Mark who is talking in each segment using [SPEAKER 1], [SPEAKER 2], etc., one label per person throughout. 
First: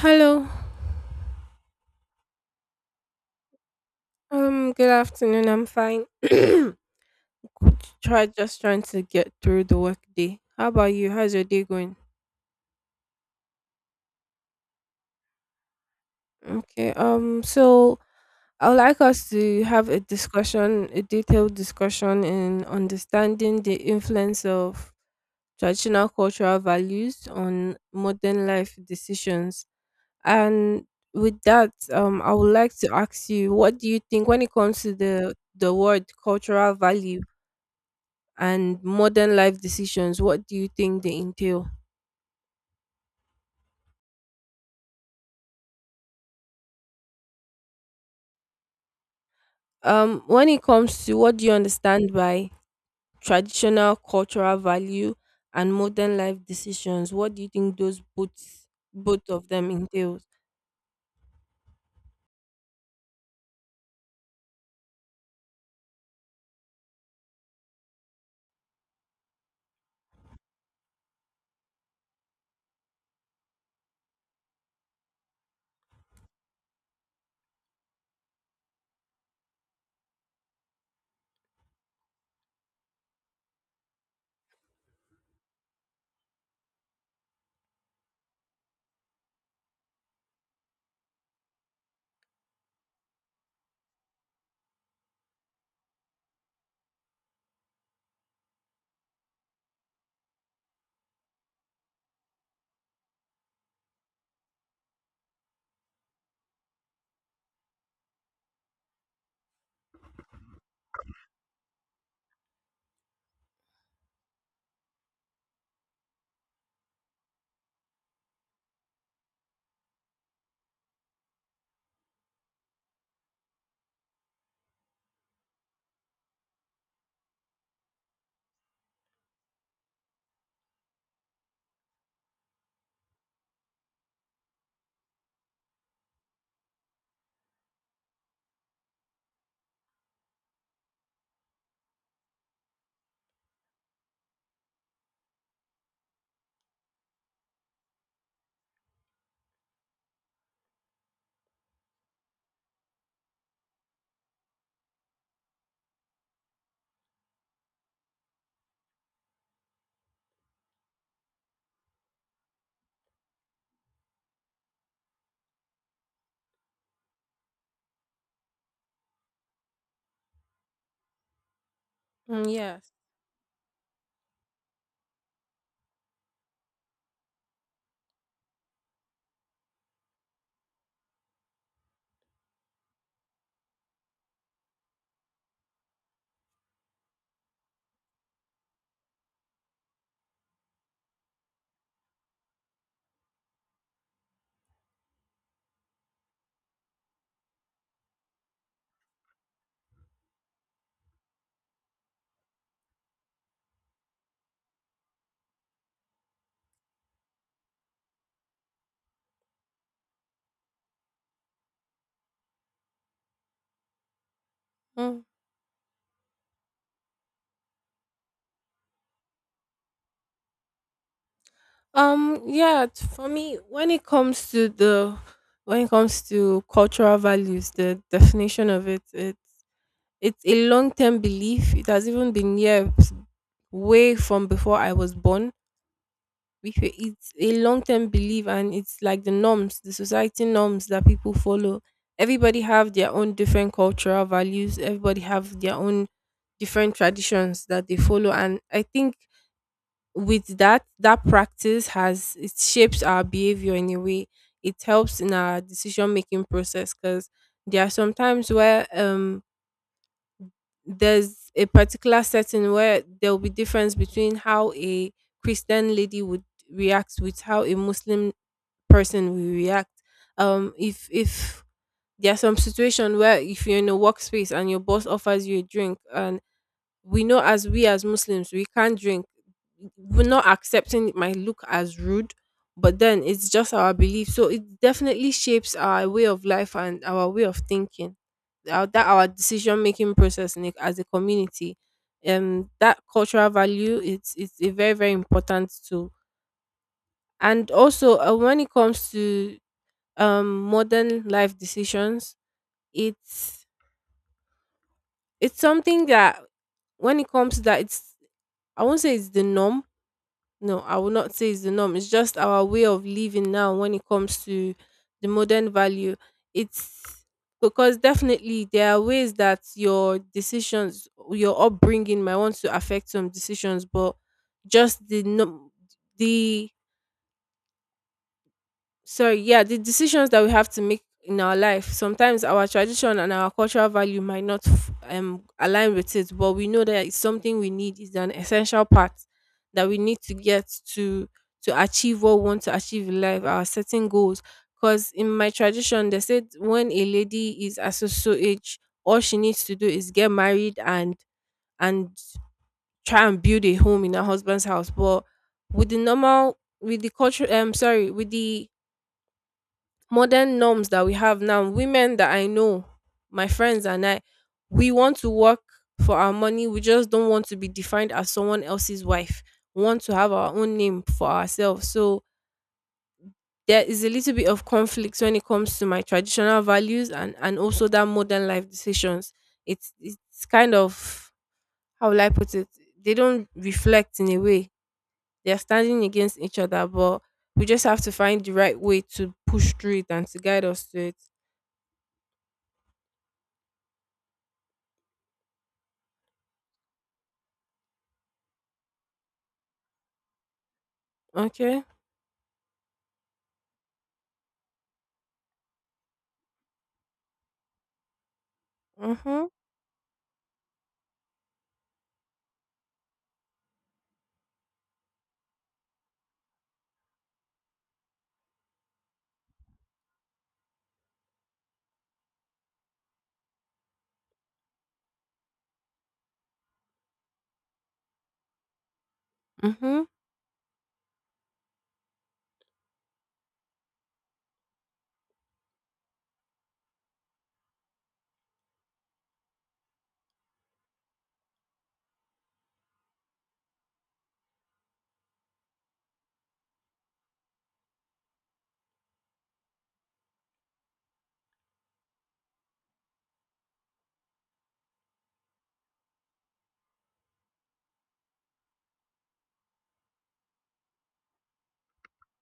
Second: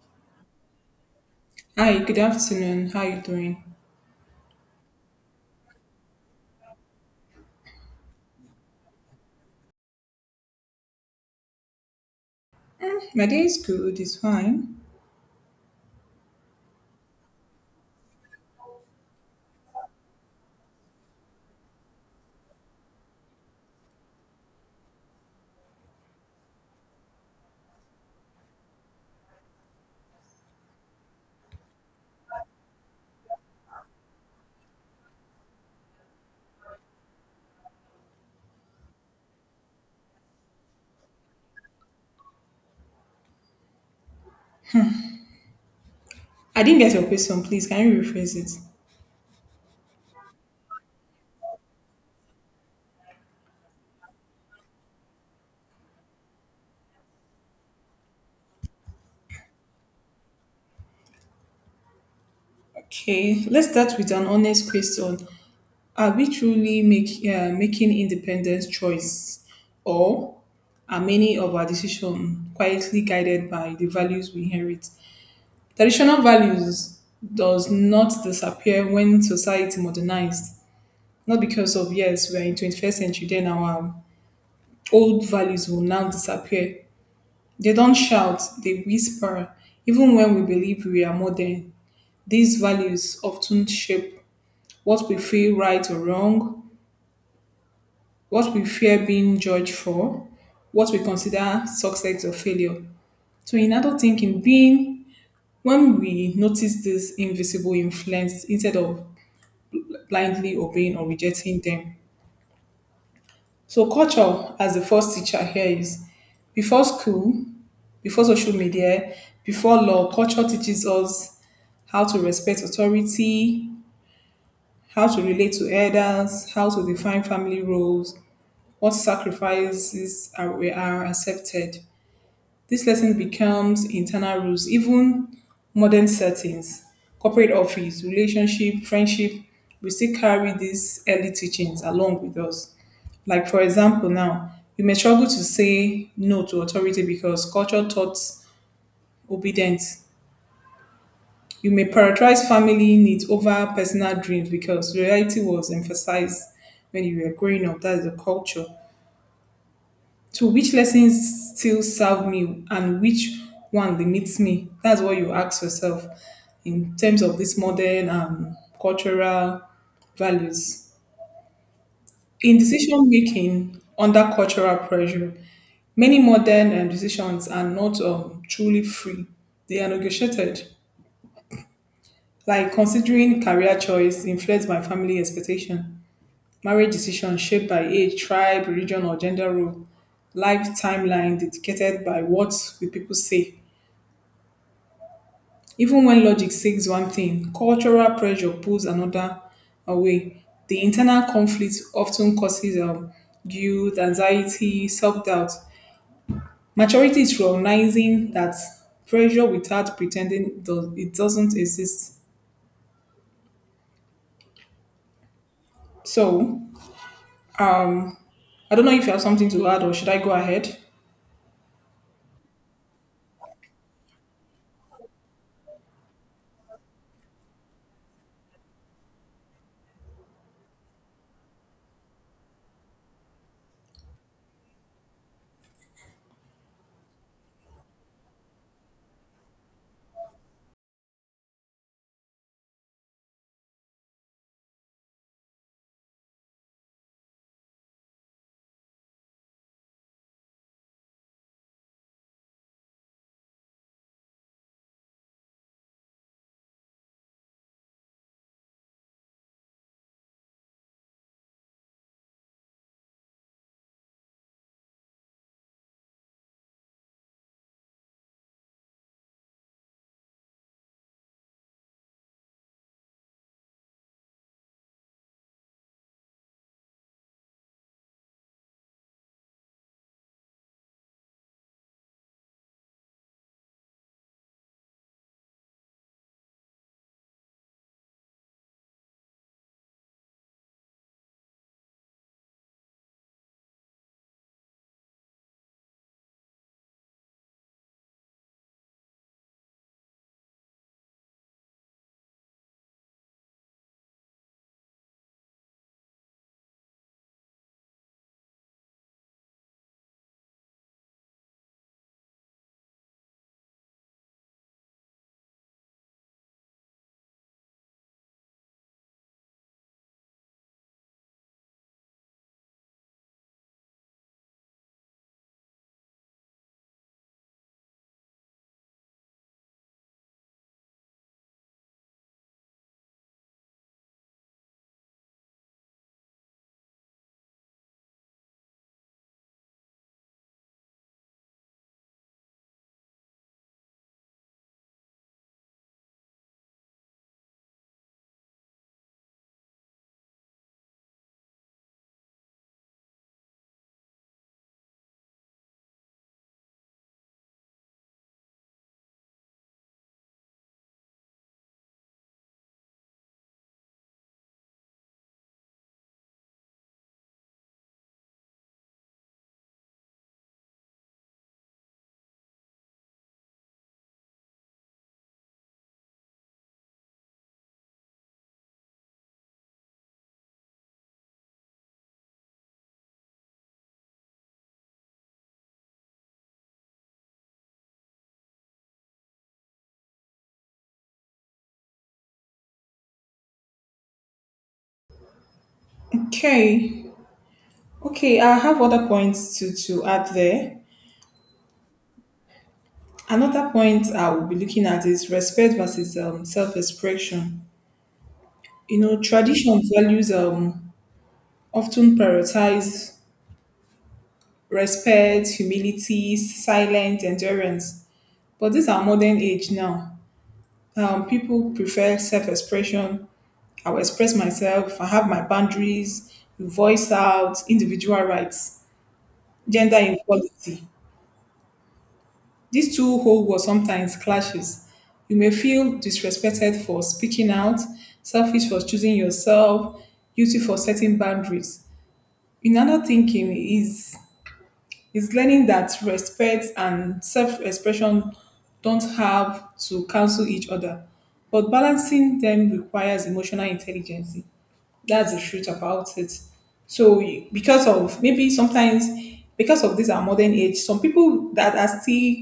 [SPEAKER 1] Hello.
[SPEAKER 2] Hi, good afternoon. How are you doing?
[SPEAKER 1] Good afternoon. I'm fine. Could try just trying to get through the work day. How about you? How's your day going?
[SPEAKER 2] Mm, my day is good, it's fine.
[SPEAKER 1] Okay. So I would like us to have a discussion, a detailed discussion in understanding the influence of traditional cultural values on modern life decisions. And with that, I would like to ask you, what do you think when it comes to the word cultural value? And modern life decisions, what do you think they entail?
[SPEAKER 2] I didn't get your question, please. Can you rephrase it?
[SPEAKER 1] When it comes to what do you understand by traditional cultural value and modern life decisions, what do you think those both of them entails?
[SPEAKER 2] Okay, let's start with an honest question. Are we truly making independent choice, or are many of our decisions quietly guided by the values we inherit? Traditional values does not disappear when society modernized. Not because of yes, we are in 21st century, then our old values will now disappear. They don't shout, they whisper. Even when we believe we are modern, these values often shape what we feel right or wrong, what we fear being judged for, what we consider success or failure. So in adult thinking, being when we notice this invisible influence instead of blindly obeying or rejecting them. So culture as the first teacher here is before school, before social media, before law, culture teaches us how to respect authority, how to relate to elders, how to define family roles, what sacrifices are accepted. This lesson becomes internal rules, even modern settings, corporate office, relationship, friendship. We still carry these early teachings along with us. Like, for example, now, we may struggle to say no to authority because culture taught obedience. You may prioritize family needs over personal dreams because reality was emphasized when you were growing up. That's the culture. So, which lessons still serve me, and which one limits me? That's what you ask yourself in terms of this modern cultural values.
[SPEAKER 1] Mm,
[SPEAKER 2] In
[SPEAKER 1] yes.
[SPEAKER 2] decision making under cultural pressure, many modern decisions are not truly free, they are negotiated. Like considering career choice influenced by family expectation, marriage decisions shaped by age, tribe, religion, or gender role, life timeline dictated by what the people say. Even when logic says one thing, cultural pressure pulls another away. The internal conflict often causes guilt, anxiety, self-doubt. Maturity is recognizing that pressure without pretending it doesn't exist.
[SPEAKER 1] Mm.
[SPEAKER 2] So, I don't know if you have something to add, or should I go ahead?
[SPEAKER 1] Yeah. For me, when it comes to cultural values, the definition of it, it's a long term belief. It has even been here way from before I was born. It's a long-term belief, and it's like the norms, the society norms that people follow. Everybody have their own different cultural values, everybody have their own different traditions that they follow, and I think with that practice has it shapes our behavior in a way. It helps in our decision making process because there are some times where there's a particular setting where there will be difference between how a Christian lady would react with how a Muslim person will react. If there's some situation where if you're in a workspace and your boss offers you a drink, and we know as Muslims we can't drink, we're not accepting, it might look as rude, but then it's just our belief. So it definitely shapes our way of life and our way of thinking, our, that our decision making process in, as a community. That cultural value, it's a very, very important tool. And also, when it comes to modern life decisions, it's it's something that when it comes to that, it's I won't say it's the norm. No, I would not say it's the norm. It's just our way of living now when it comes to the modern value. It's because definitely there are ways that your decisions, your upbringing might want to affect some decisions, but just the no, the so yeah, the decisions that we have to make in our life, sometimes our tradition and our cultural value might not align with it, but we know that it's something we need. It's an essential part that we need to get to to achieve what we want to achieve in life, our setting goals. Because in my tradition, they said when a lady is at so so age, all she needs to do is get married and try and build a home in her husband's house. But with the normal, with the culture, sorry, with the modern norms that we have now, women that I know, my friends and I, we want to work for our money. We just don't want to be defined as someone else's wife. We want to have our own name for ourselves. So there is a little bit of conflict when it comes to my traditional values and also that modern life decisions. It's kind of how will I put it? They don't reflect in a way. They're standing against each other, but we just have to find the right way to push through it and to guide us to it.
[SPEAKER 2] Okay. Okay, I have other points to add there.
[SPEAKER 1] Okay.
[SPEAKER 2] Another point I will be looking at is respect versus self expression. You know,
[SPEAKER 1] Mhm.
[SPEAKER 2] tradition values often prioritize respect, humility, silence, endurance. But these are modern age now. People prefer self expression. I will express myself, I have my boundaries, voice out, individual rights, gender
[SPEAKER 1] Mhm.
[SPEAKER 2] equality. These two whole worlds sometimes clashes. You may feel disrespected for speaking out, selfish for choosing yourself, guilty for setting boundaries. In other thinking is learning that respect and self-expression don't have to cancel each other, but balancing them requires emotional intelligence. That's the truth about it. So, because of maybe sometimes because of this our modern age, some people that are still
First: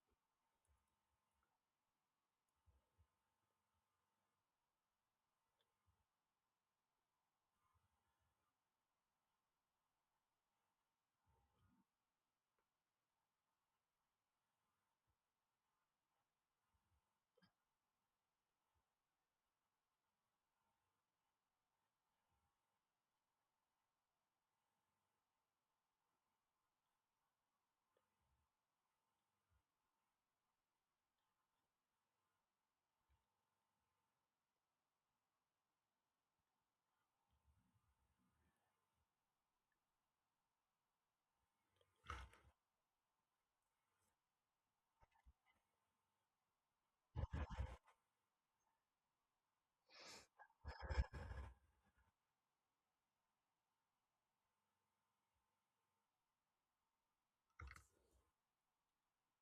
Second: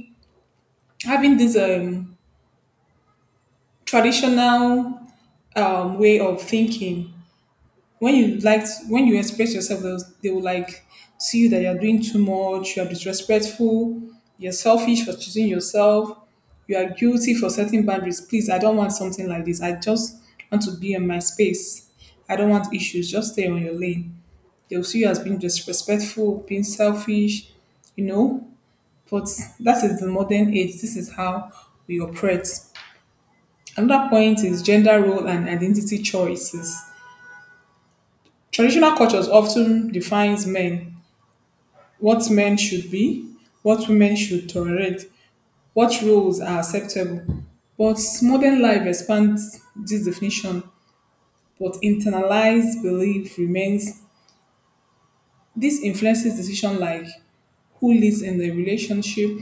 [SPEAKER 2] having this traditional way of thinking. When you express yourself, they will like see you that you're doing too much, you are disrespectful, you're selfish for choosing yourself, you are guilty for setting boundaries. Please, I don't want something like this. I just want to be in my space. I don't want issues. Just stay on your lane. They'll see you as being disrespectful, being selfish, you know. But that is the modern age. This is how we operate. Another point is gender role and identity choices. Traditional cultures often defines men, what men should be, what women should tolerate, what roles are acceptable. But modern life expands this definition, but internalized belief remains. This influences decision like who lives in the relationship,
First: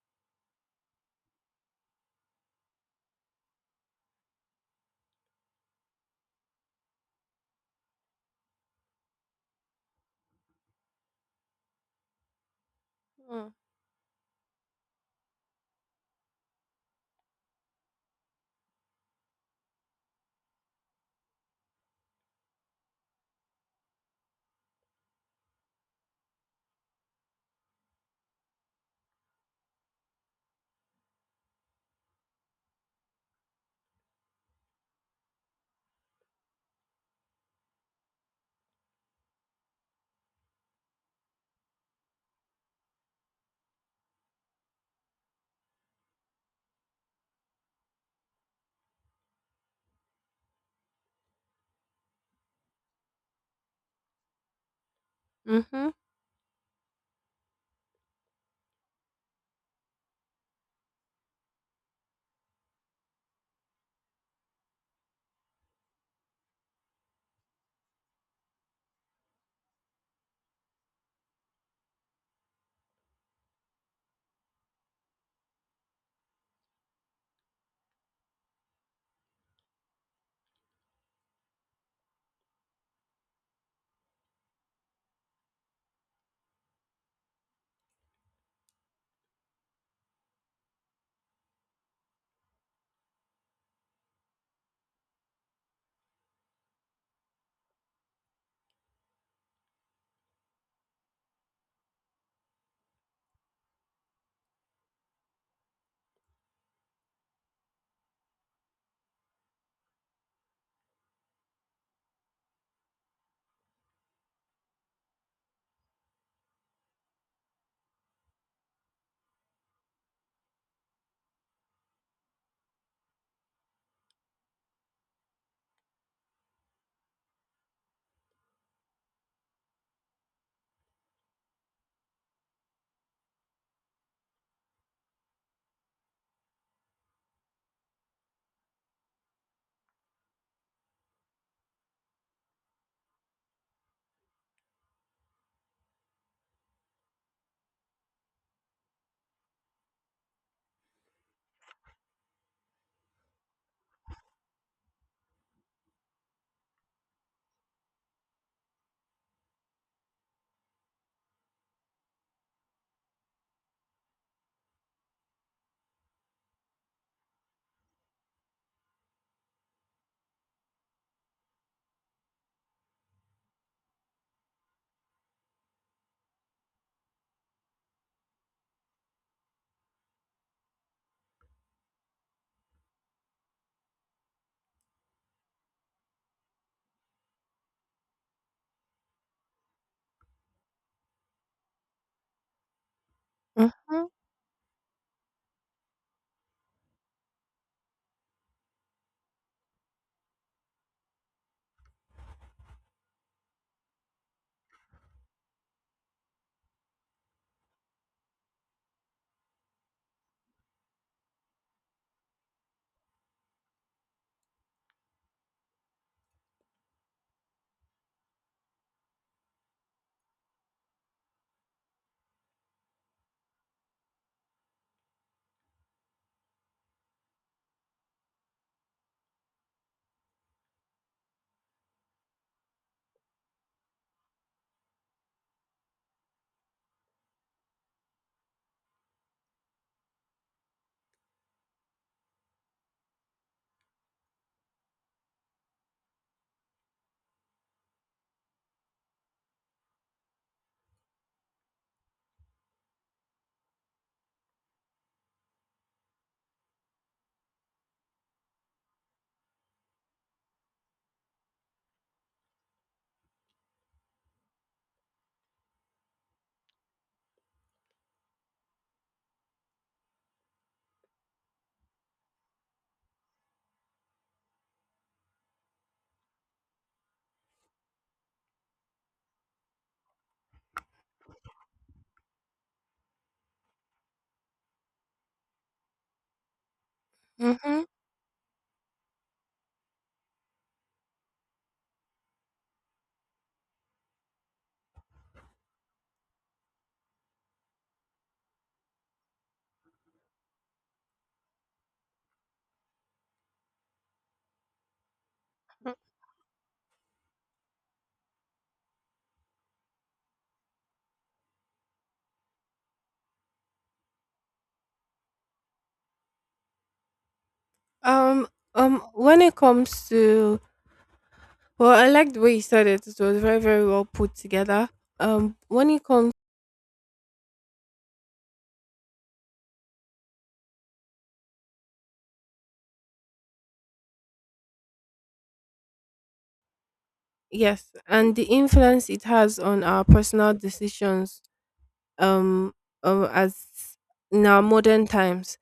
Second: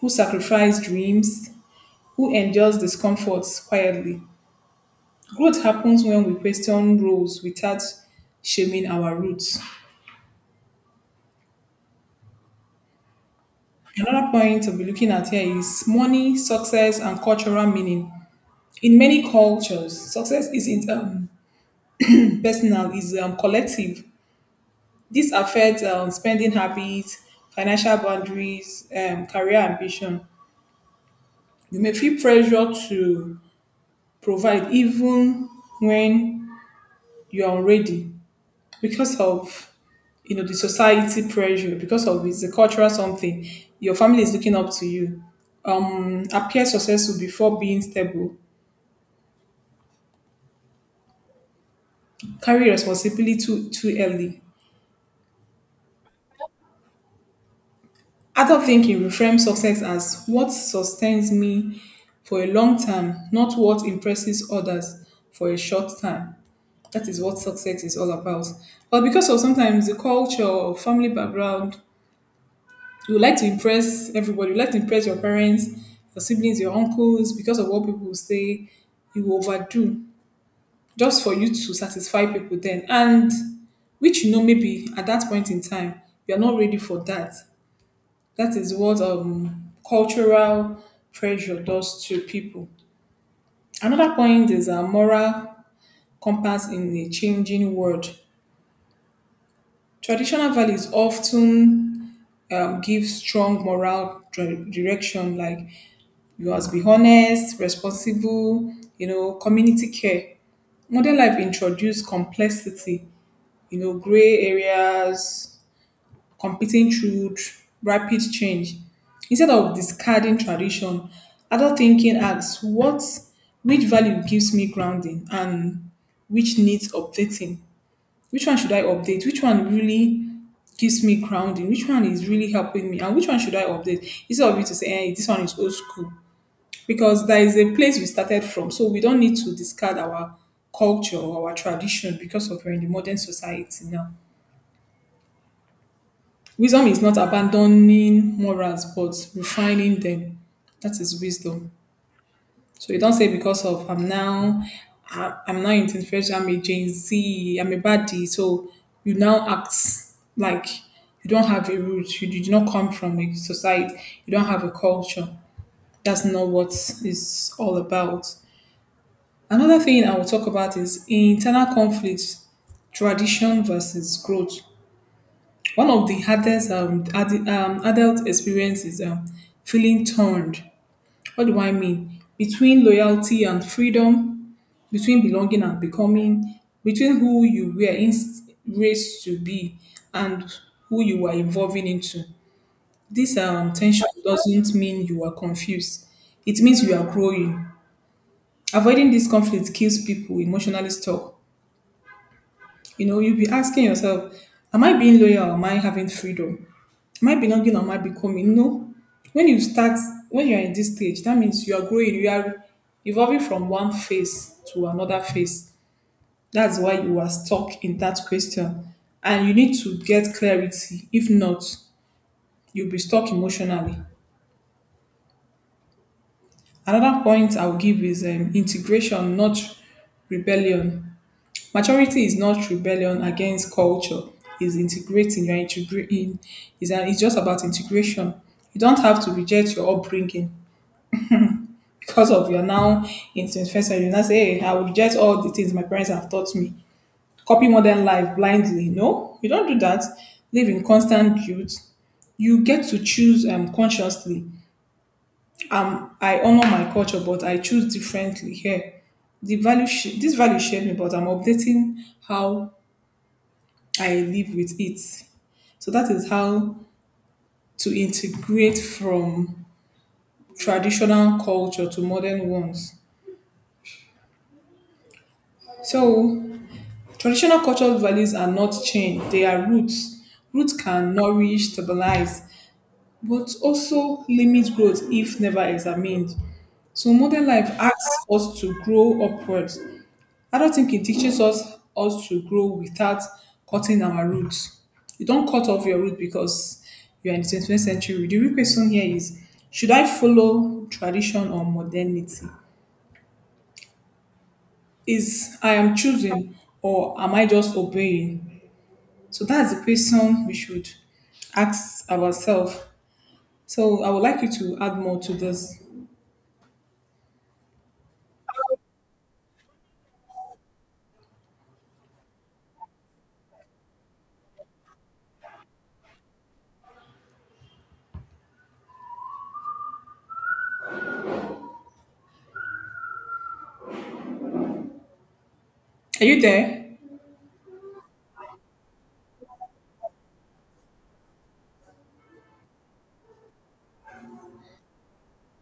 [SPEAKER 2] who sacrifices dreams, who endures discomforts quietly. Growth happens when we question rules without shaming our roots.
[SPEAKER 1] Mm.
[SPEAKER 2] Another point to be looking at here is money, success, and cultural meaning. In many cultures, success isn't personal; it's collective. This affects spending habits, financial boundaries, career ambition. You may feel pressure to provide even when you are ready, because of you know the society pressure, because of it's a cultural something. Your family is looking up to you, appear successful before being stable, carry responsibility too early.
[SPEAKER 1] Mhm.
[SPEAKER 2] Adult thinking reframes success as what sustains me for a long time, not what impresses others for a short time. That is what success is all about. But because of sometimes the culture or family background, you would like to impress everybody. You like to impress your parents, your siblings, your uncles, because of what people will say. You will overdo just for you to satisfy people then. And which, maybe at that point in time you're not ready for that. That is what cultural pressure does to people. Another point is a moral compass in a changing world. Traditional values often give strong moral direction, like you must be honest, responsible, community care. Modern life introduced complexity, gray areas, competing truth, rapid change. Instead of discarding tradition, adult thinking asks what which value gives me grounding and which needs updating. Which one should I update? Which one really gives me grounding? Which one is really helping me? And which one should I update? Instead of you to say, hey, this one is old school, because there is a place we started from. So we don't need to discard our culture or our tradition because of we're in the modern society now. Wisdom is not abandoning morals but refining them. That is wisdom. So you don't say because of I'm now in 21st, I'm a Gen Z, I'm a baddie. So you now act like you don't have a root, you did not come from a society, you don't have a culture. That's not what it's all about. Another thing I will talk about is internal conflict: tradition versus growth. One of the hardest adult experiences is feeling torn. What do I mean? Between loyalty and freedom, between belonging and becoming, between who you were raised to be and who you were evolving into. This
[SPEAKER 1] Mhm.
[SPEAKER 2] tension doesn't mean you are confused. It means you are growing. Avoiding this conflict keeps people emotionally stuck. You'll be asking yourself, am I being loyal or am I having freedom? Am I belonging or am I becoming? No. When you start, when you're in this stage, that means you are growing, you are evolving from one phase to another phase. That's why you are stuck in that question. And you need to get clarity. If not, you'll be stuck emotionally. Another point I'll give is integration, not rebellion. Maturity is not rebellion against culture. It's integrating. You're integrating. It's just about integration. You don't have to reject your upbringing because of you're now in 21st century. You now say, hey, I will reject all the things my parents have taught me. Copy modern life blindly. No, you don't do that. Live in constant guilt. You get to choose consciously. I honor my culture, but I choose differently here. The value this value shared me, but I'm updating how I live with it. So that is how to integrate from traditional culture to modern ones. So traditional cultural values are not changed, they are roots. Roots can nourish, stabilize, but also limit growth if never examined. So modern life
[SPEAKER 1] Mhm.
[SPEAKER 2] asks us to grow upwards. I don't think it teaches us to grow without cutting our roots. You don't cut off your root because you are in the 21st century. The real question here is, should I follow tradition or modernity? Is I am choosing, or am I just obeying? So that's the question we should ask ourselves. So I would like you to add more to this.
[SPEAKER 1] Um, when it comes to, well, I like the way you said it. It was very, very well put together. When it comes,
[SPEAKER 2] Are you there?
[SPEAKER 1] yes, and the influence it has on our personal decisions, um, as in our modern times,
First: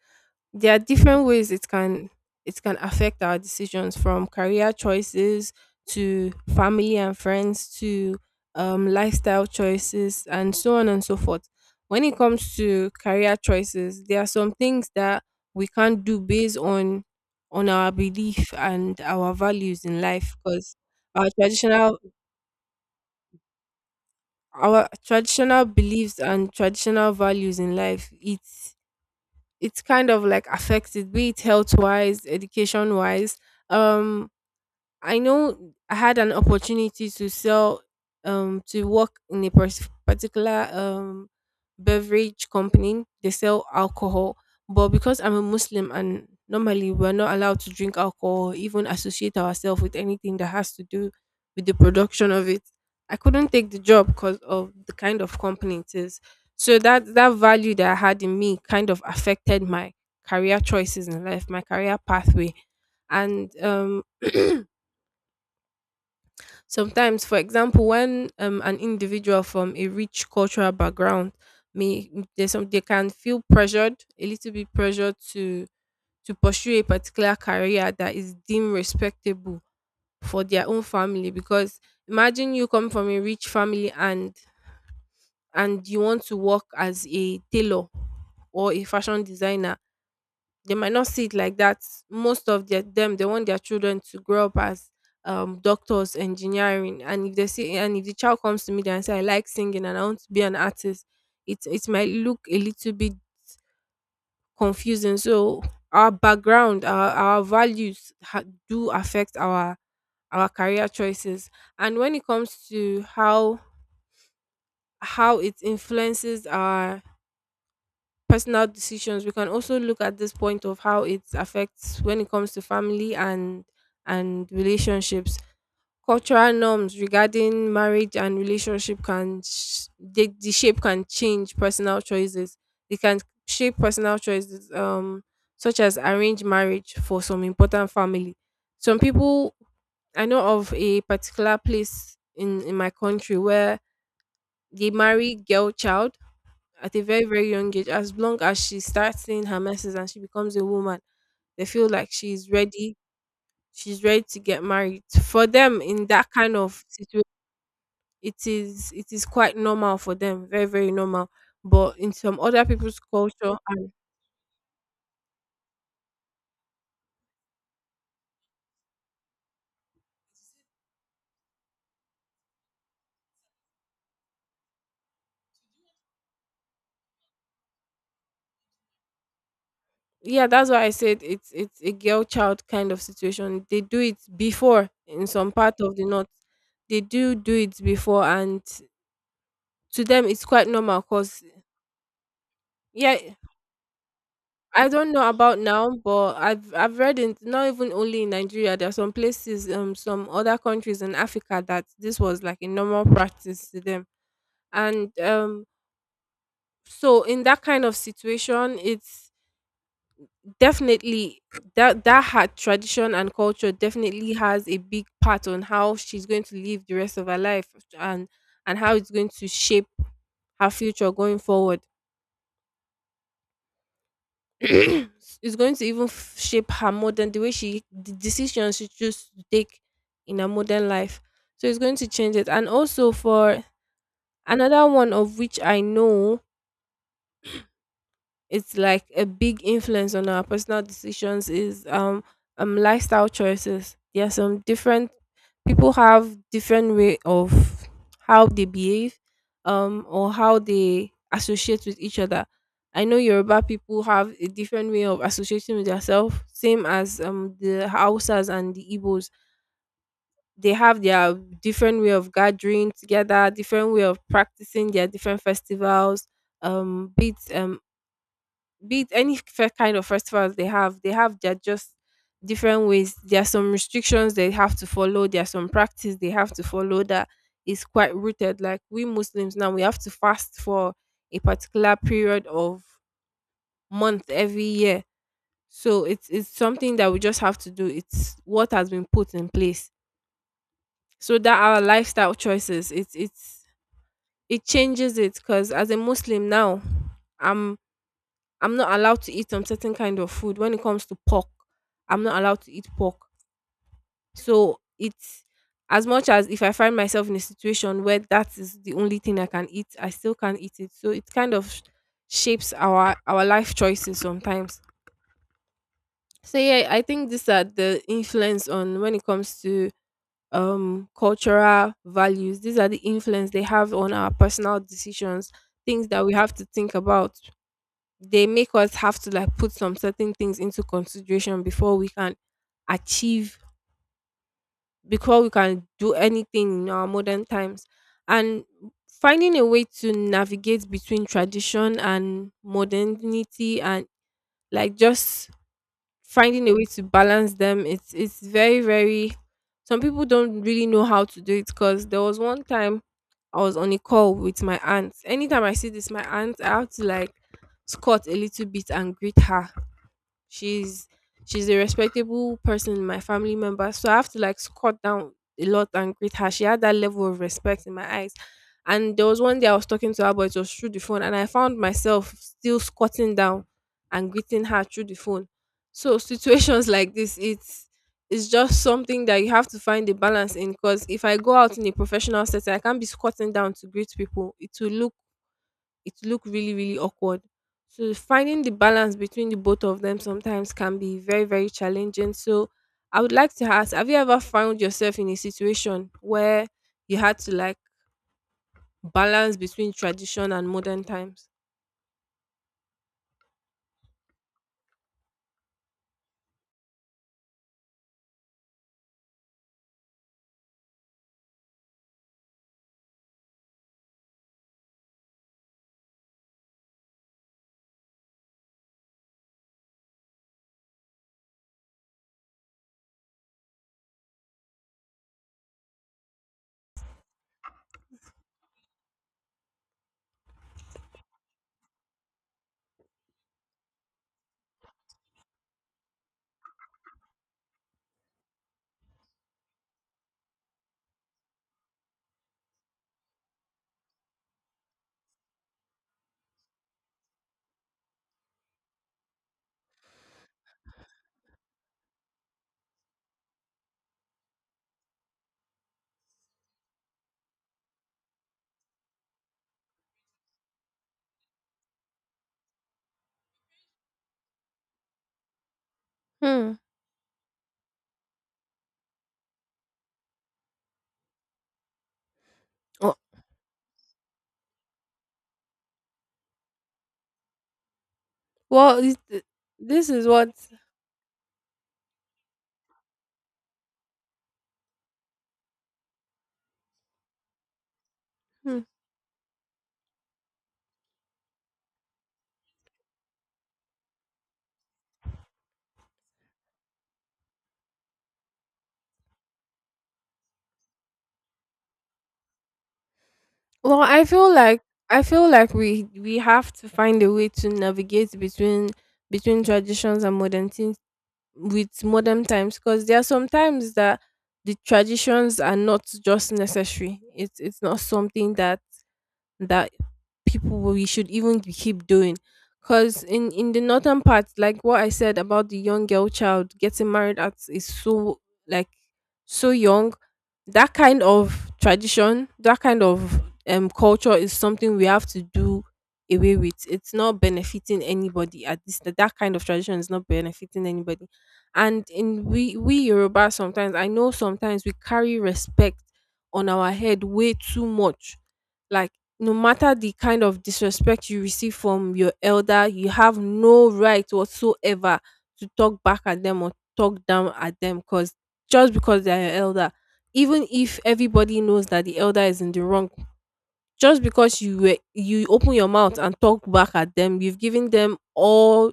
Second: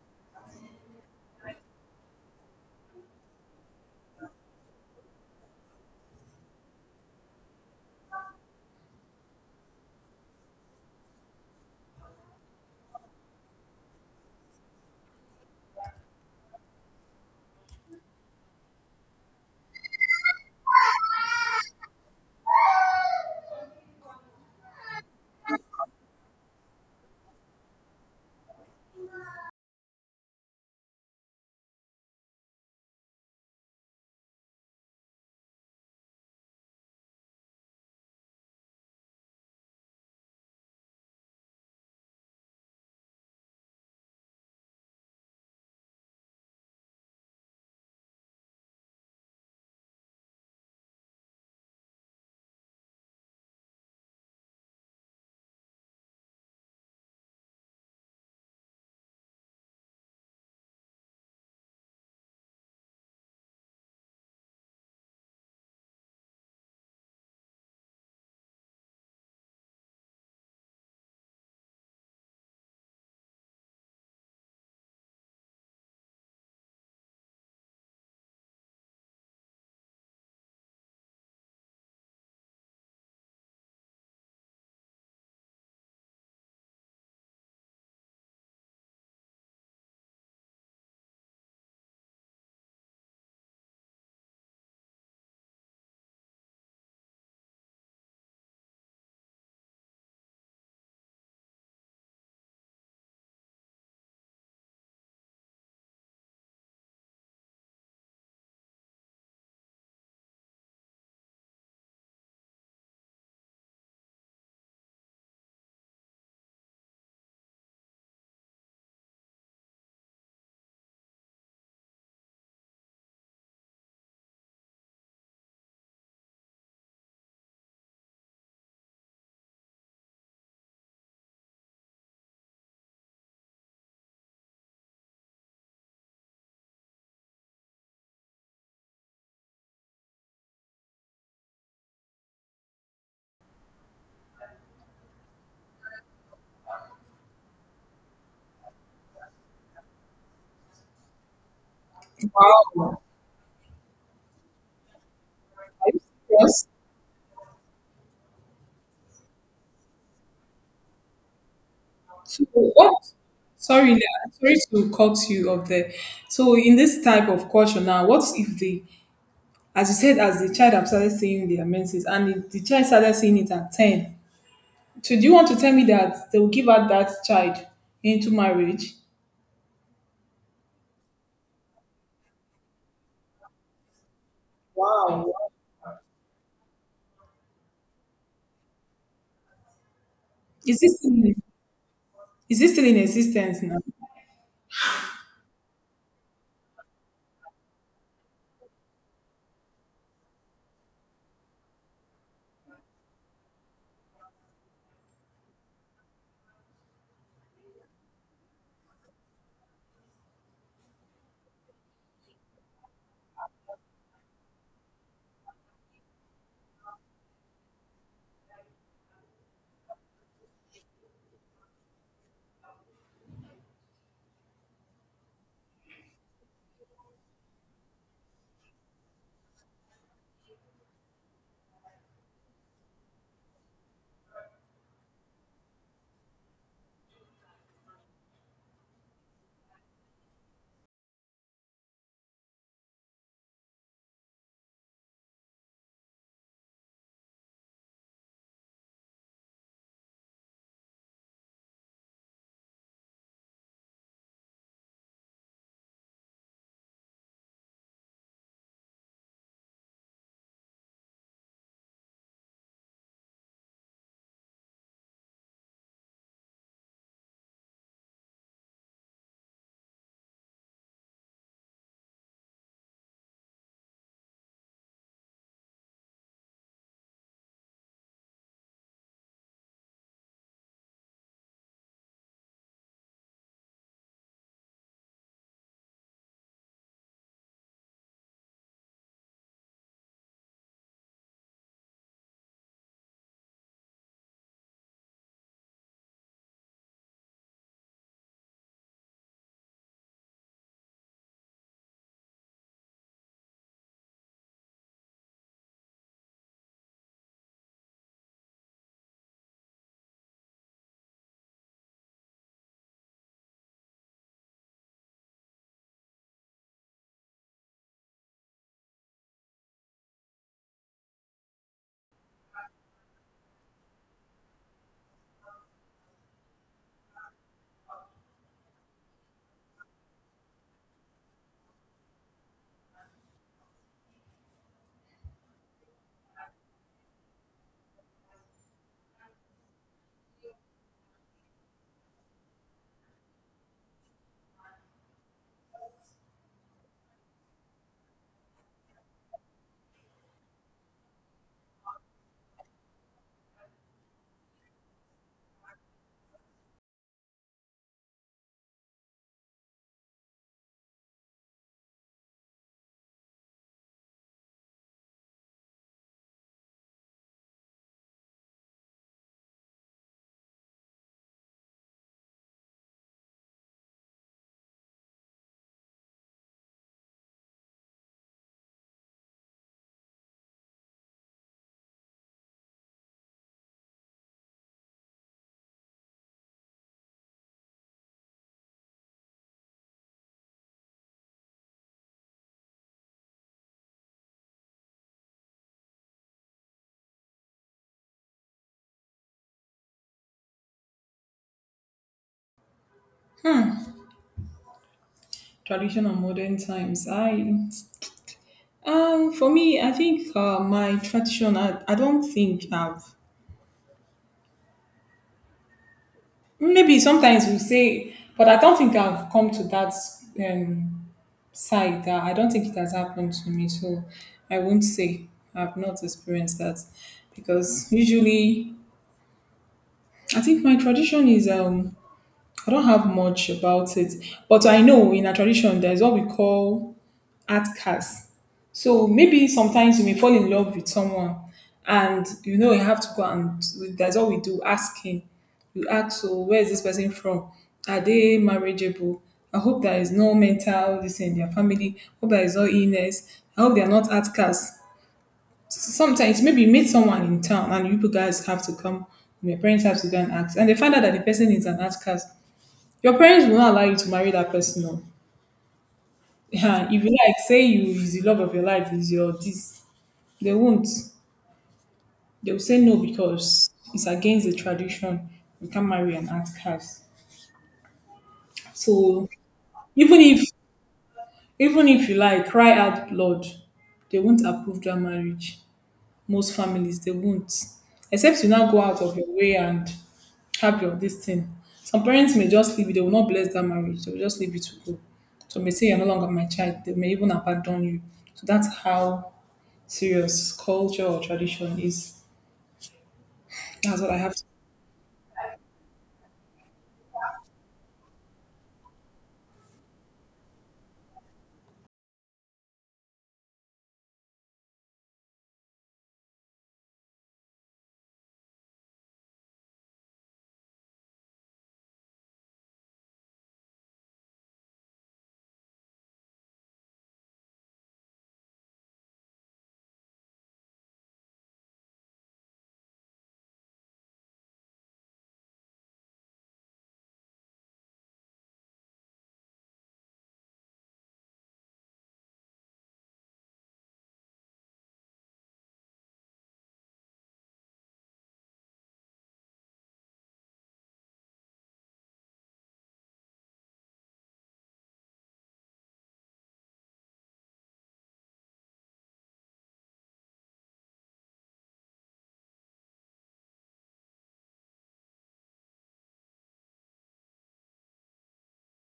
[SPEAKER 1] there are different ways it can affect our decisions from career choices to family and friends to lifestyle choices and so on and so forth. When it comes to career choices, there are some things that we can't do based on our belief and our values in life, because our traditional our traditional beliefs and traditional values in life, it's kind of like affected, be it health wise, education wise. Um, I know I had an opportunity to sell, to work in a particular beverage company. They sell alcohol, but because I'm a Muslim and normally we're not allowed to drink alcohol, even associate ourselves with anything that has to do with the production of it, I couldn't take the job because of the kind of company it is. So that value that I had in me kind of affected my career choices in life, my career pathway, and. Sometimes, for example, when an individual from a rich cultural background may there's some they can feel pressured, a little bit pressured to pursue a particular career that is deemed respectable for their own family. Because imagine you come from a rich family and you want to work as a tailor or a fashion designer, they might not see it like that. Most of their, them, they want their children to grow up as doctors, engineering, and if they see, and if the child comes to me there and say, "I like singing and I want to be an artist," it might look a little bit confusing. So our background, our values do affect our career choices. And when it comes to how it influences our personal decisions, we can also look at this point of how it affects when it comes to family and relationships. Cultural norms regarding marriage and relationship can the shape can change personal choices. They can shape personal choices, such as arranged marriage for some important family. Some people, I know of a particular place in my country where they marry girl child at a very, very young age. As long as she starts seeing her messes and she becomes a woman, they feel like she's ready,
[SPEAKER 2] Wow.
[SPEAKER 1] she's ready to get married for them
[SPEAKER 2] Are you
[SPEAKER 1] in that kind
[SPEAKER 2] serious?
[SPEAKER 1] of situation. It is, it is quite normal for them, very, very normal. But in some
[SPEAKER 2] So
[SPEAKER 1] other people's
[SPEAKER 2] what?
[SPEAKER 1] culture and-
[SPEAKER 2] Sorry, sorry to cut you off there. So in this type of culture now, what if as you said, as the child have started seeing their menses, and the child started seeing it at ten, so do you want to tell me that they will give out that child into marriage?
[SPEAKER 1] yeah, that's why I said it's a girl child kind of situation. They do it before. In some part of the north, they do do it before. And to them it's quite
[SPEAKER 2] Is this
[SPEAKER 1] normal
[SPEAKER 2] still in,
[SPEAKER 1] because
[SPEAKER 2] is this still in
[SPEAKER 1] yeah,
[SPEAKER 2] existence now?
[SPEAKER 1] I don't know about now, but I've read in, not even only in Nigeria. There are some places, some other countries in Africa, that this was like a normal practice to them. And so in that kind of situation, it's definitely that that had tradition and culture definitely has a big part on how she's going to live the rest of her life, and and how it's going to shape her future going forward. It's going to even shape her modern, the way she, the decisions she chooses to take in her modern life. So it's going to change it. And also, for another one of which I know, it's like a big influence on our personal decisions is lifestyle choices. There are some different people have different way of how they behave or how they associate with each other. I know Yoruba people have a different way of associating with themselves, same as the Hausas and the Igbos. They have their different way of gathering together, different way of practicing their different festivals, um be it um be it any fair kind of festivals they have their just different ways. There are some restrictions they have to follow. There are some practice they have to follow that is quite rooted. Like we Muslims now, we have to fast for a particular period of month every year. So it's something that we just have to do. It's what has been put in place. So that our lifestyle choices, it's it changes it, because as a Muslim now, I'm I'm not allowed to eat some certain kind of food. When it comes to pork, I'm not allowed to eat pork. So it's as much as if I find myself in a situation where that is the only thing I can eat, I still can't eat it. So it kind of shapes our life choices sometimes. So yeah, I think these are the influence on when it comes to cultural values. These are the influence they have on our personal decisions, things that we have to think about. They make us have to like put some certain things into consideration before we can achieve do anything in our modern times, and finding a way to navigate between tradition and modernity, and like just finding a way to balance them. It's very, very— some people don't really know how to do it. Because there was one time I was on a call with my aunt. Anytime I see this my aunt, I have to like squat a little bit and greet her. She's she's a respectable person in my family member, so I have to like squat down a lot and greet her. She had that level of respect in my eyes. And there was one day I was talking to her, but it was through the phone, and I found myself still squatting down and greeting her through the phone. So situations like this, it's just something that you have to find a balance in. Because if I go out in a professional setting, I can't be squatting down to greet people. It will look— it look really, really awkward. So finding the balance between the both of them sometimes can be very, very challenging. So I would like to ask, have you ever found yourself in a situation where you had to like balance between tradition and modern times?
[SPEAKER 2] Tradition and modern times. I for me, I think, my tradition. I don't think I've maybe sometimes we say, but I don't think I've come to that um side, that I don't think it has happened to me, so I won't say I've not experienced that, because usually I think my tradition is I don't have much about it, but I know in a tradition there's what we call outcast. So maybe sometimes you may fall in love with someone and you know you have to go, and that's all we do, asking. You ask, so where is this person from? Are they marriageable? I hope there is no mental this in their family. Hope there is no illness. I hope they are not outcasts. Sometimes maybe you meet someone in town and you guys have to come, and your parents have to go and ask, and they find out that the person is an outcast. Your parents will not allow you to marry that person. No.
[SPEAKER 1] Hmm.
[SPEAKER 2] Yeah, if you like, say you is the love of your life, is your this, they won't. They will say no
[SPEAKER 1] Oh.
[SPEAKER 2] because it's against the tradition. You can't marry an art cast.
[SPEAKER 1] Well,
[SPEAKER 2] So
[SPEAKER 1] this
[SPEAKER 2] even
[SPEAKER 1] is
[SPEAKER 2] if
[SPEAKER 1] what.
[SPEAKER 2] even if you like cry out blood, they won't approve that marriage. Most families they won't. Except you now
[SPEAKER 1] Hmm.
[SPEAKER 2] go out of your way and have your this thing. Some parents may just leave you, they will not bless that marriage, they will just leave you to go. So may say you're no longer my child, they may even abandon you. So that's how serious culture or tradition is.
[SPEAKER 1] Well,
[SPEAKER 2] That's what I
[SPEAKER 1] I
[SPEAKER 2] have to.
[SPEAKER 1] feel like— I feel like we have to find a way to navigate between— between traditions and modernity, with modern times, because there are some times that the traditions are not just necessary. It's not something that— that people we should even keep doing. Because in the northern part, like what I said about the young girl child getting married at is so, like, so young. That kind of tradition, that kind of culture, is something we have to do away with. It's not benefiting anybody at this. That kind of tradition is not benefiting anybody. And in we Yoruba sometimes, I know sometimes we carry respect on our head way too much. Like, no matter the kind of disrespect you receive from your elder, you have no right whatsoever to talk back at them or talk down at them, because just because they are your elder, even if everybody knows that the elder is in the wrong, just because you were— you open your mouth and talk back at them, you've given them all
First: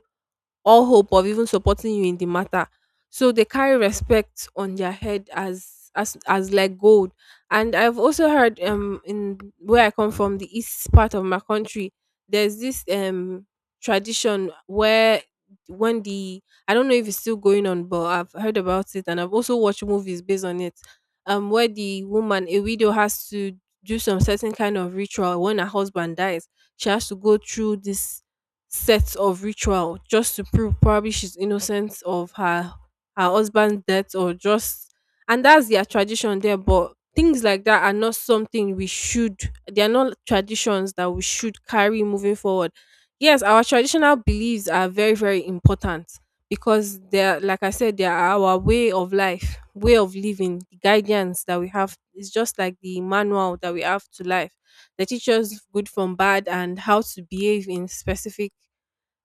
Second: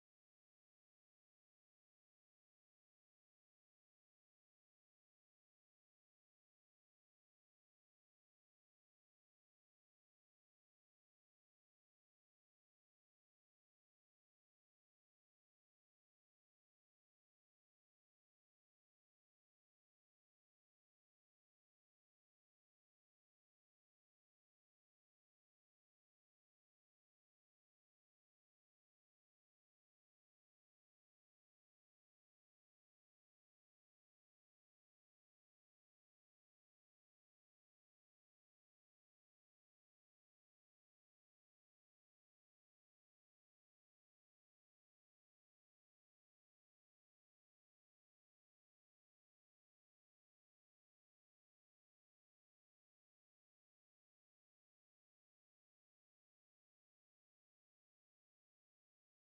[SPEAKER 1] all hope of even supporting you in the matter. So they carry respect on their head as— as like gold. And I've also heard in where I come from, the east part of my country, there's this tradition where, when the— I don't know if it's still going on, but I've heard about it and I've also watched movies based on it. Where the woman, a widow, has to do some certain kind of ritual when her husband dies. She has to go through this set of ritual just to prove probably she's innocent of her husband's death, or just— and that's their tradition there. But things like that are not something we should— they are not traditions that we should carry moving forward. Yes, our traditional beliefs are very, very important, because they're, like I said, they are our way of life, way of living, the guidance that we have. It's just like the manual that we have to life. They teach us good from bad, and how to behave in specific—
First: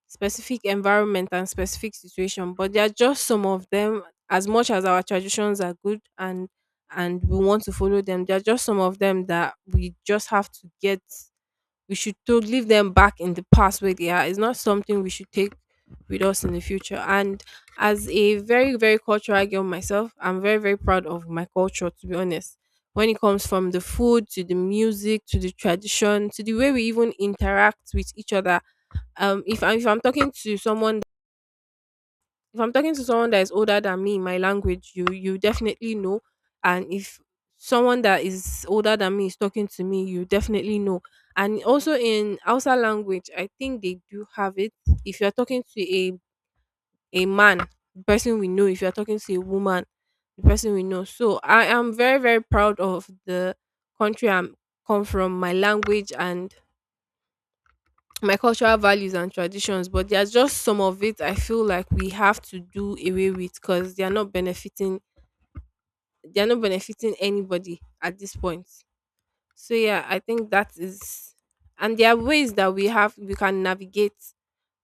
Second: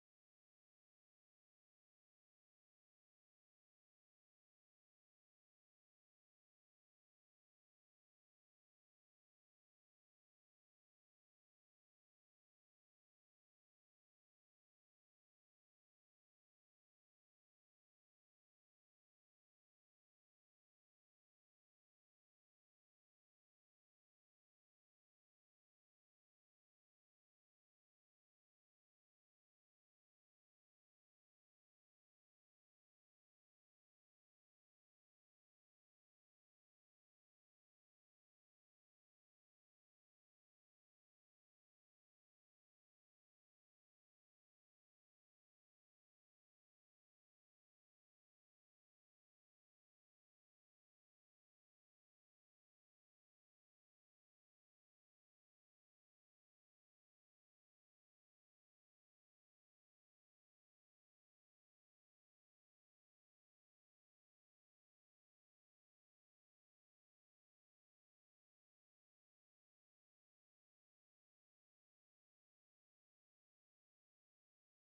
[SPEAKER 1] specific environment and specific situation. But there are just some of them. As much as our traditions are good, and we want to follow them, there are just some of them that we just have to get— we should to leave them back in the past where they are. It's not something we should take with us in the future. And as a very, very cultural girl myself, I'm very, very proud of my culture, to be honest. When it comes from the food to the music to the tradition to the way we even interact with each other. If I'm talking to someone— if I'm talking to someone that is older than me, in my language, you definitely know. And if someone that is older than me is talking to me, you definitely know. And also in Hausa language, I think they do have it. If you're talking to a man, the person we know. If you're talking to a woman, the person we know. So I am very, very proud of the country I'm come from, my language, and my cultural values and traditions. But there's just some of it I feel like we have to do away with, because they are not benefiting. They are not benefiting anybody at this point. So yeah, I think that is— and there are ways that we can navigate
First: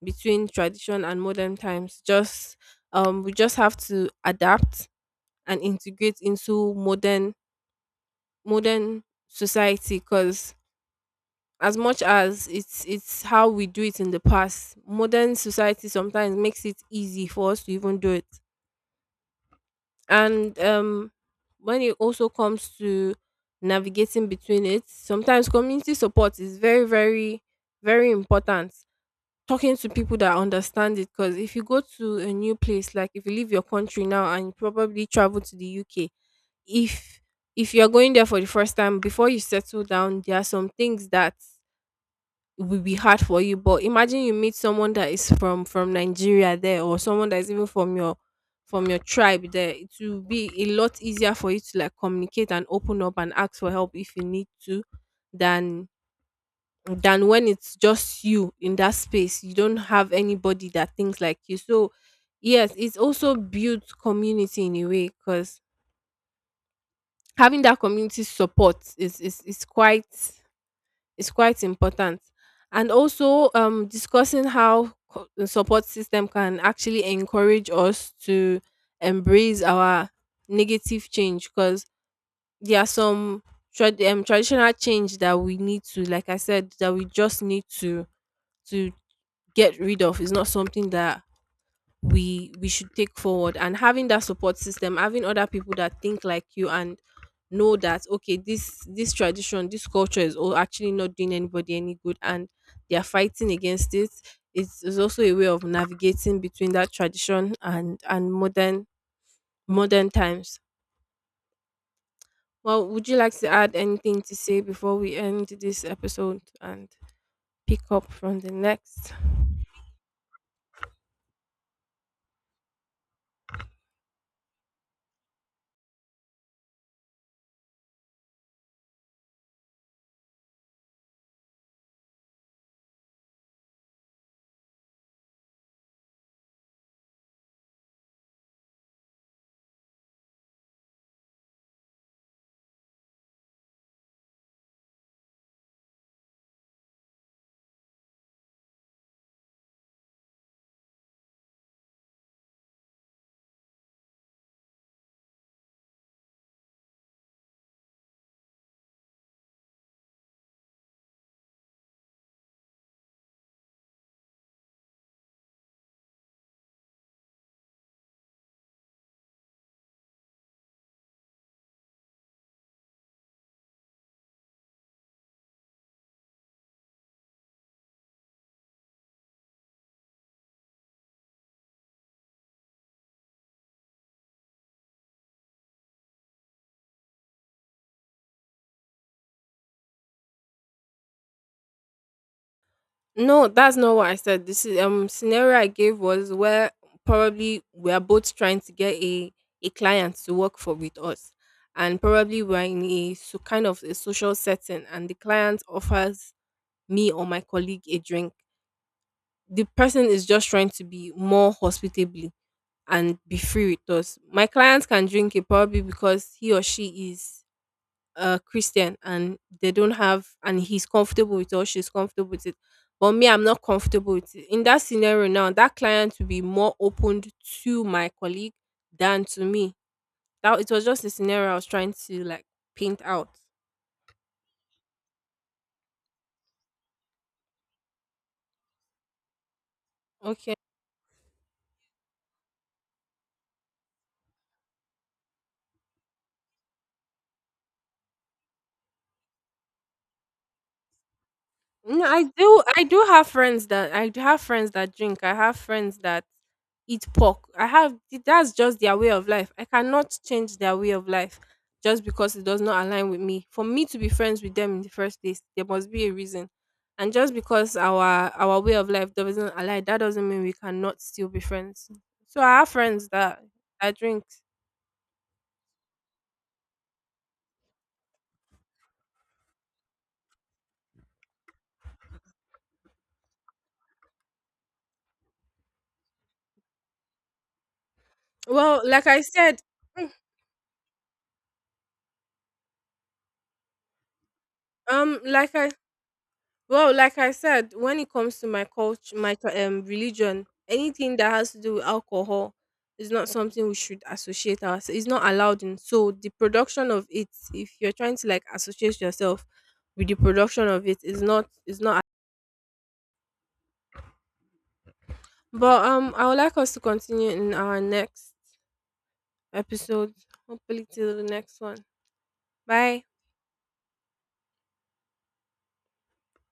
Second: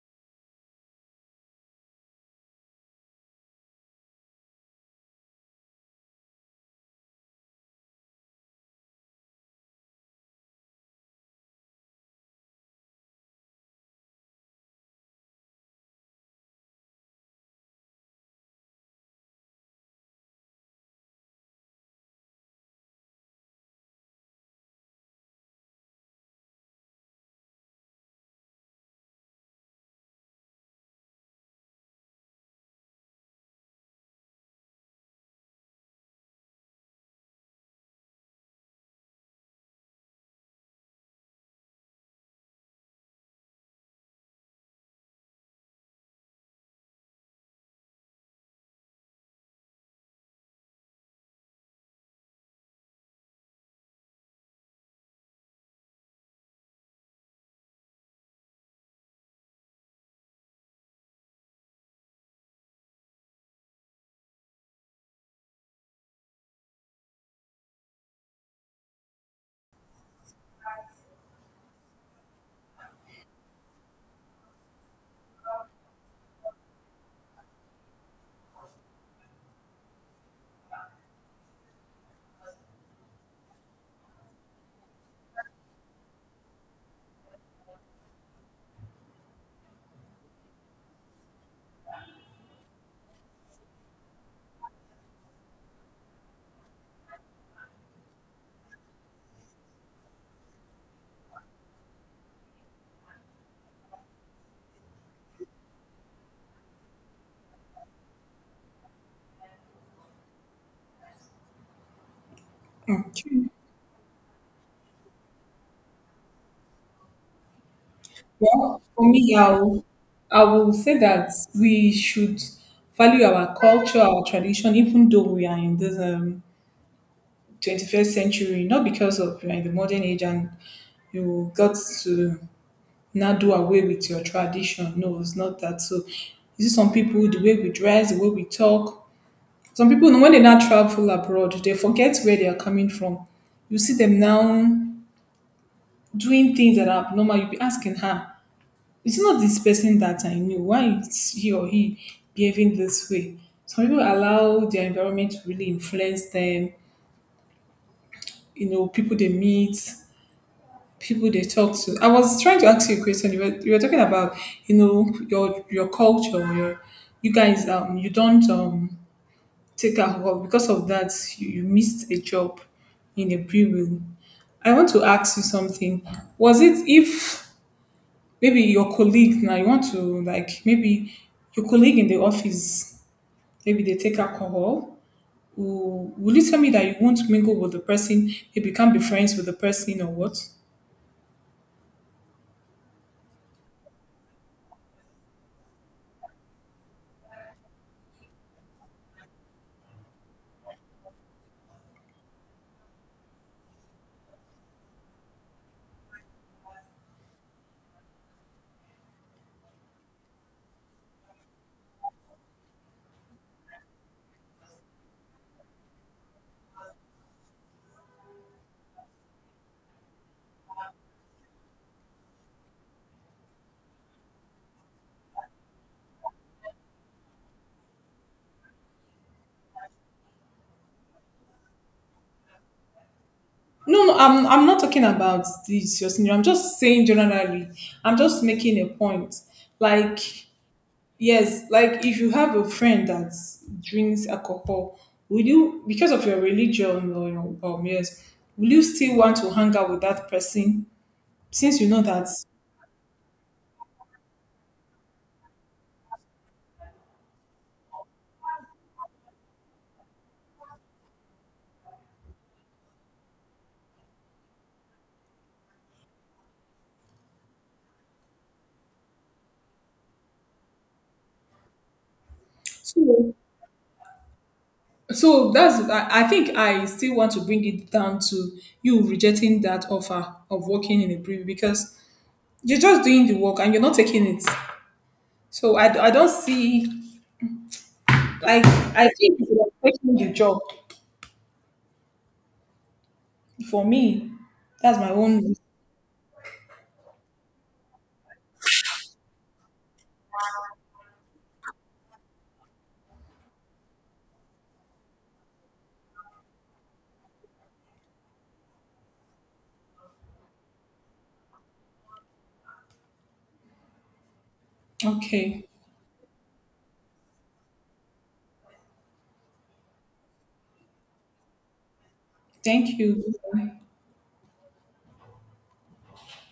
[SPEAKER 1] between tradition and modern times. Just, we just have to adapt and integrate into modern society, because as much as it's how we do it in the past, modern society sometimes makes it easy for us to even do it. And when it also comes to navigating between it, sometimes community support is very, very, very important. Talking to people that understand it, because if you go to a new place, like if you leave your country now and you probably travel to the UK, if if you're going there for the first time, before you settle down, there are some things that it will be hard for you. But imagine you meet someone that is from Nigeria there, or someone that is even from your tribe there. It will be a lot easier for you to like communicate and open up and ask for help if you need to, than than when it's just you in that space. You don't have anybody that thinks like you. So yes, it's also builds community in a way, because having that community support is quite important. And also, discussing how the support system can actually encourage us to embrace our negative change, because there are some traditional change that we need to, like I said, that we just need to— to get rid of. It's not something that we should take forward. And having that support system, having other people that think like you and know that, okay, this tradition, this culture, is all actually not doing anybody any good, and they are fighting against it, it's also a way of navigating between that tradition and modern times. Well, would you like to
[SPEAKER 2] Mm.
[SPEAKER 1] add anything to say before we end this episode and pick up from the
[SPEAKER 2] Well, for
[SPEAKER 1] next?
[SPEAKER 2] me, I will say that we should value our culture, our tradition, even though we are in this 21st century, not because of you are in the modern age and you got to now do away with your tradition. No, it's not that. So, you see, some people, the way we dress, the way we talk, some people, when they now travel abroad, they forget where they are coming from. You see them now doing things that are abnormal. You'll be asking her, it's not this person that I knew. Why is he or he behaving this way? Some people allow their environment to really influence them, people they meet, people they talk to. I was trying to ask you a question. You were talking about, your culture, you guys you don't take alcohol because of that you missed a job in a brewery. I want to ask you something. Was it if maybe your colleagues now you want to like, maybe your colleague in the office maybe they take alcohol, will you tell me that you won't mingle with the person, maybe you become be friends with the person, or what?
[SPEAKER 1] No, that's not what I said. This is scenario I gave was where probably we are both trying to get a client to work for with us, and probably we're in a so kind of a social setting, and the client offers me or my colleague a drink. The person is just trying to be more hospitably and be free with us. My client can drink it probably because he or she is Christian, and they don't have— and he's comfortable with it, or she's comfortable with it. But me, I'm not comfortable with it. In that scenario now, that client will be more opened to my colleague than to me. That it was just a scenario I was trying to like paint out.
[SPEAKER 2] No, no, I'm not talking about this your senior. I'm just saying generally. I'm just making a point, like,
[SPEAKER 1] Okay.
[SPEAKER 2] yes, like if you have a friend that drinks alcohol, will you, because of your religion or your yes, will you still want to hang out with that person, since you know
[SPEAKER 1] No,
[SPEAKER 2] that.
[SPEAKER 1] I do have friends that drink. I have friends that eat pork. I have That's just their way of life. I cannot change their way of life just because it does not align with me. For me to be friends with them in the first place, there must be a reason. And just because our way of life doesn't align, that doesn't mean we cannot still be friends. So I have friends
[SPEAKER 2] So,
[SPEAKER 1] that— I drink.
[SPEAKER 2] so that's, I think I still want to bring it down to you rejecting that offer of working in a brewery because you're just doing the work and you're not taking it. So I don't see, like
[SPEAKER 1] Well,
[SPEAKER 2] I
[SPEAKER 1] like I
[SPEAKER 2] think if
[SPEAKER 1] said,
[SPEAKER 2] you're taking the job for me, that's my
[SPEAKER 1] like
[SPEAKER 2] own.
[SPEAKER 1] I Well, like I said, when it comes to my culture, my religion, anything that has to do with alcohol is not something we should associate us. It's not allowed in. So the production of it, if you're trying to like associate yourself with the production of it, is not— is not.
[SPEAKER 2] Okay,
[SPEAKER 1] But I would like us to continue in our next episode. Hopefully, till the next one.
[SPEAKER 2] thank
[SPEAKER 1] Bye.
[SPEAKER 2] you.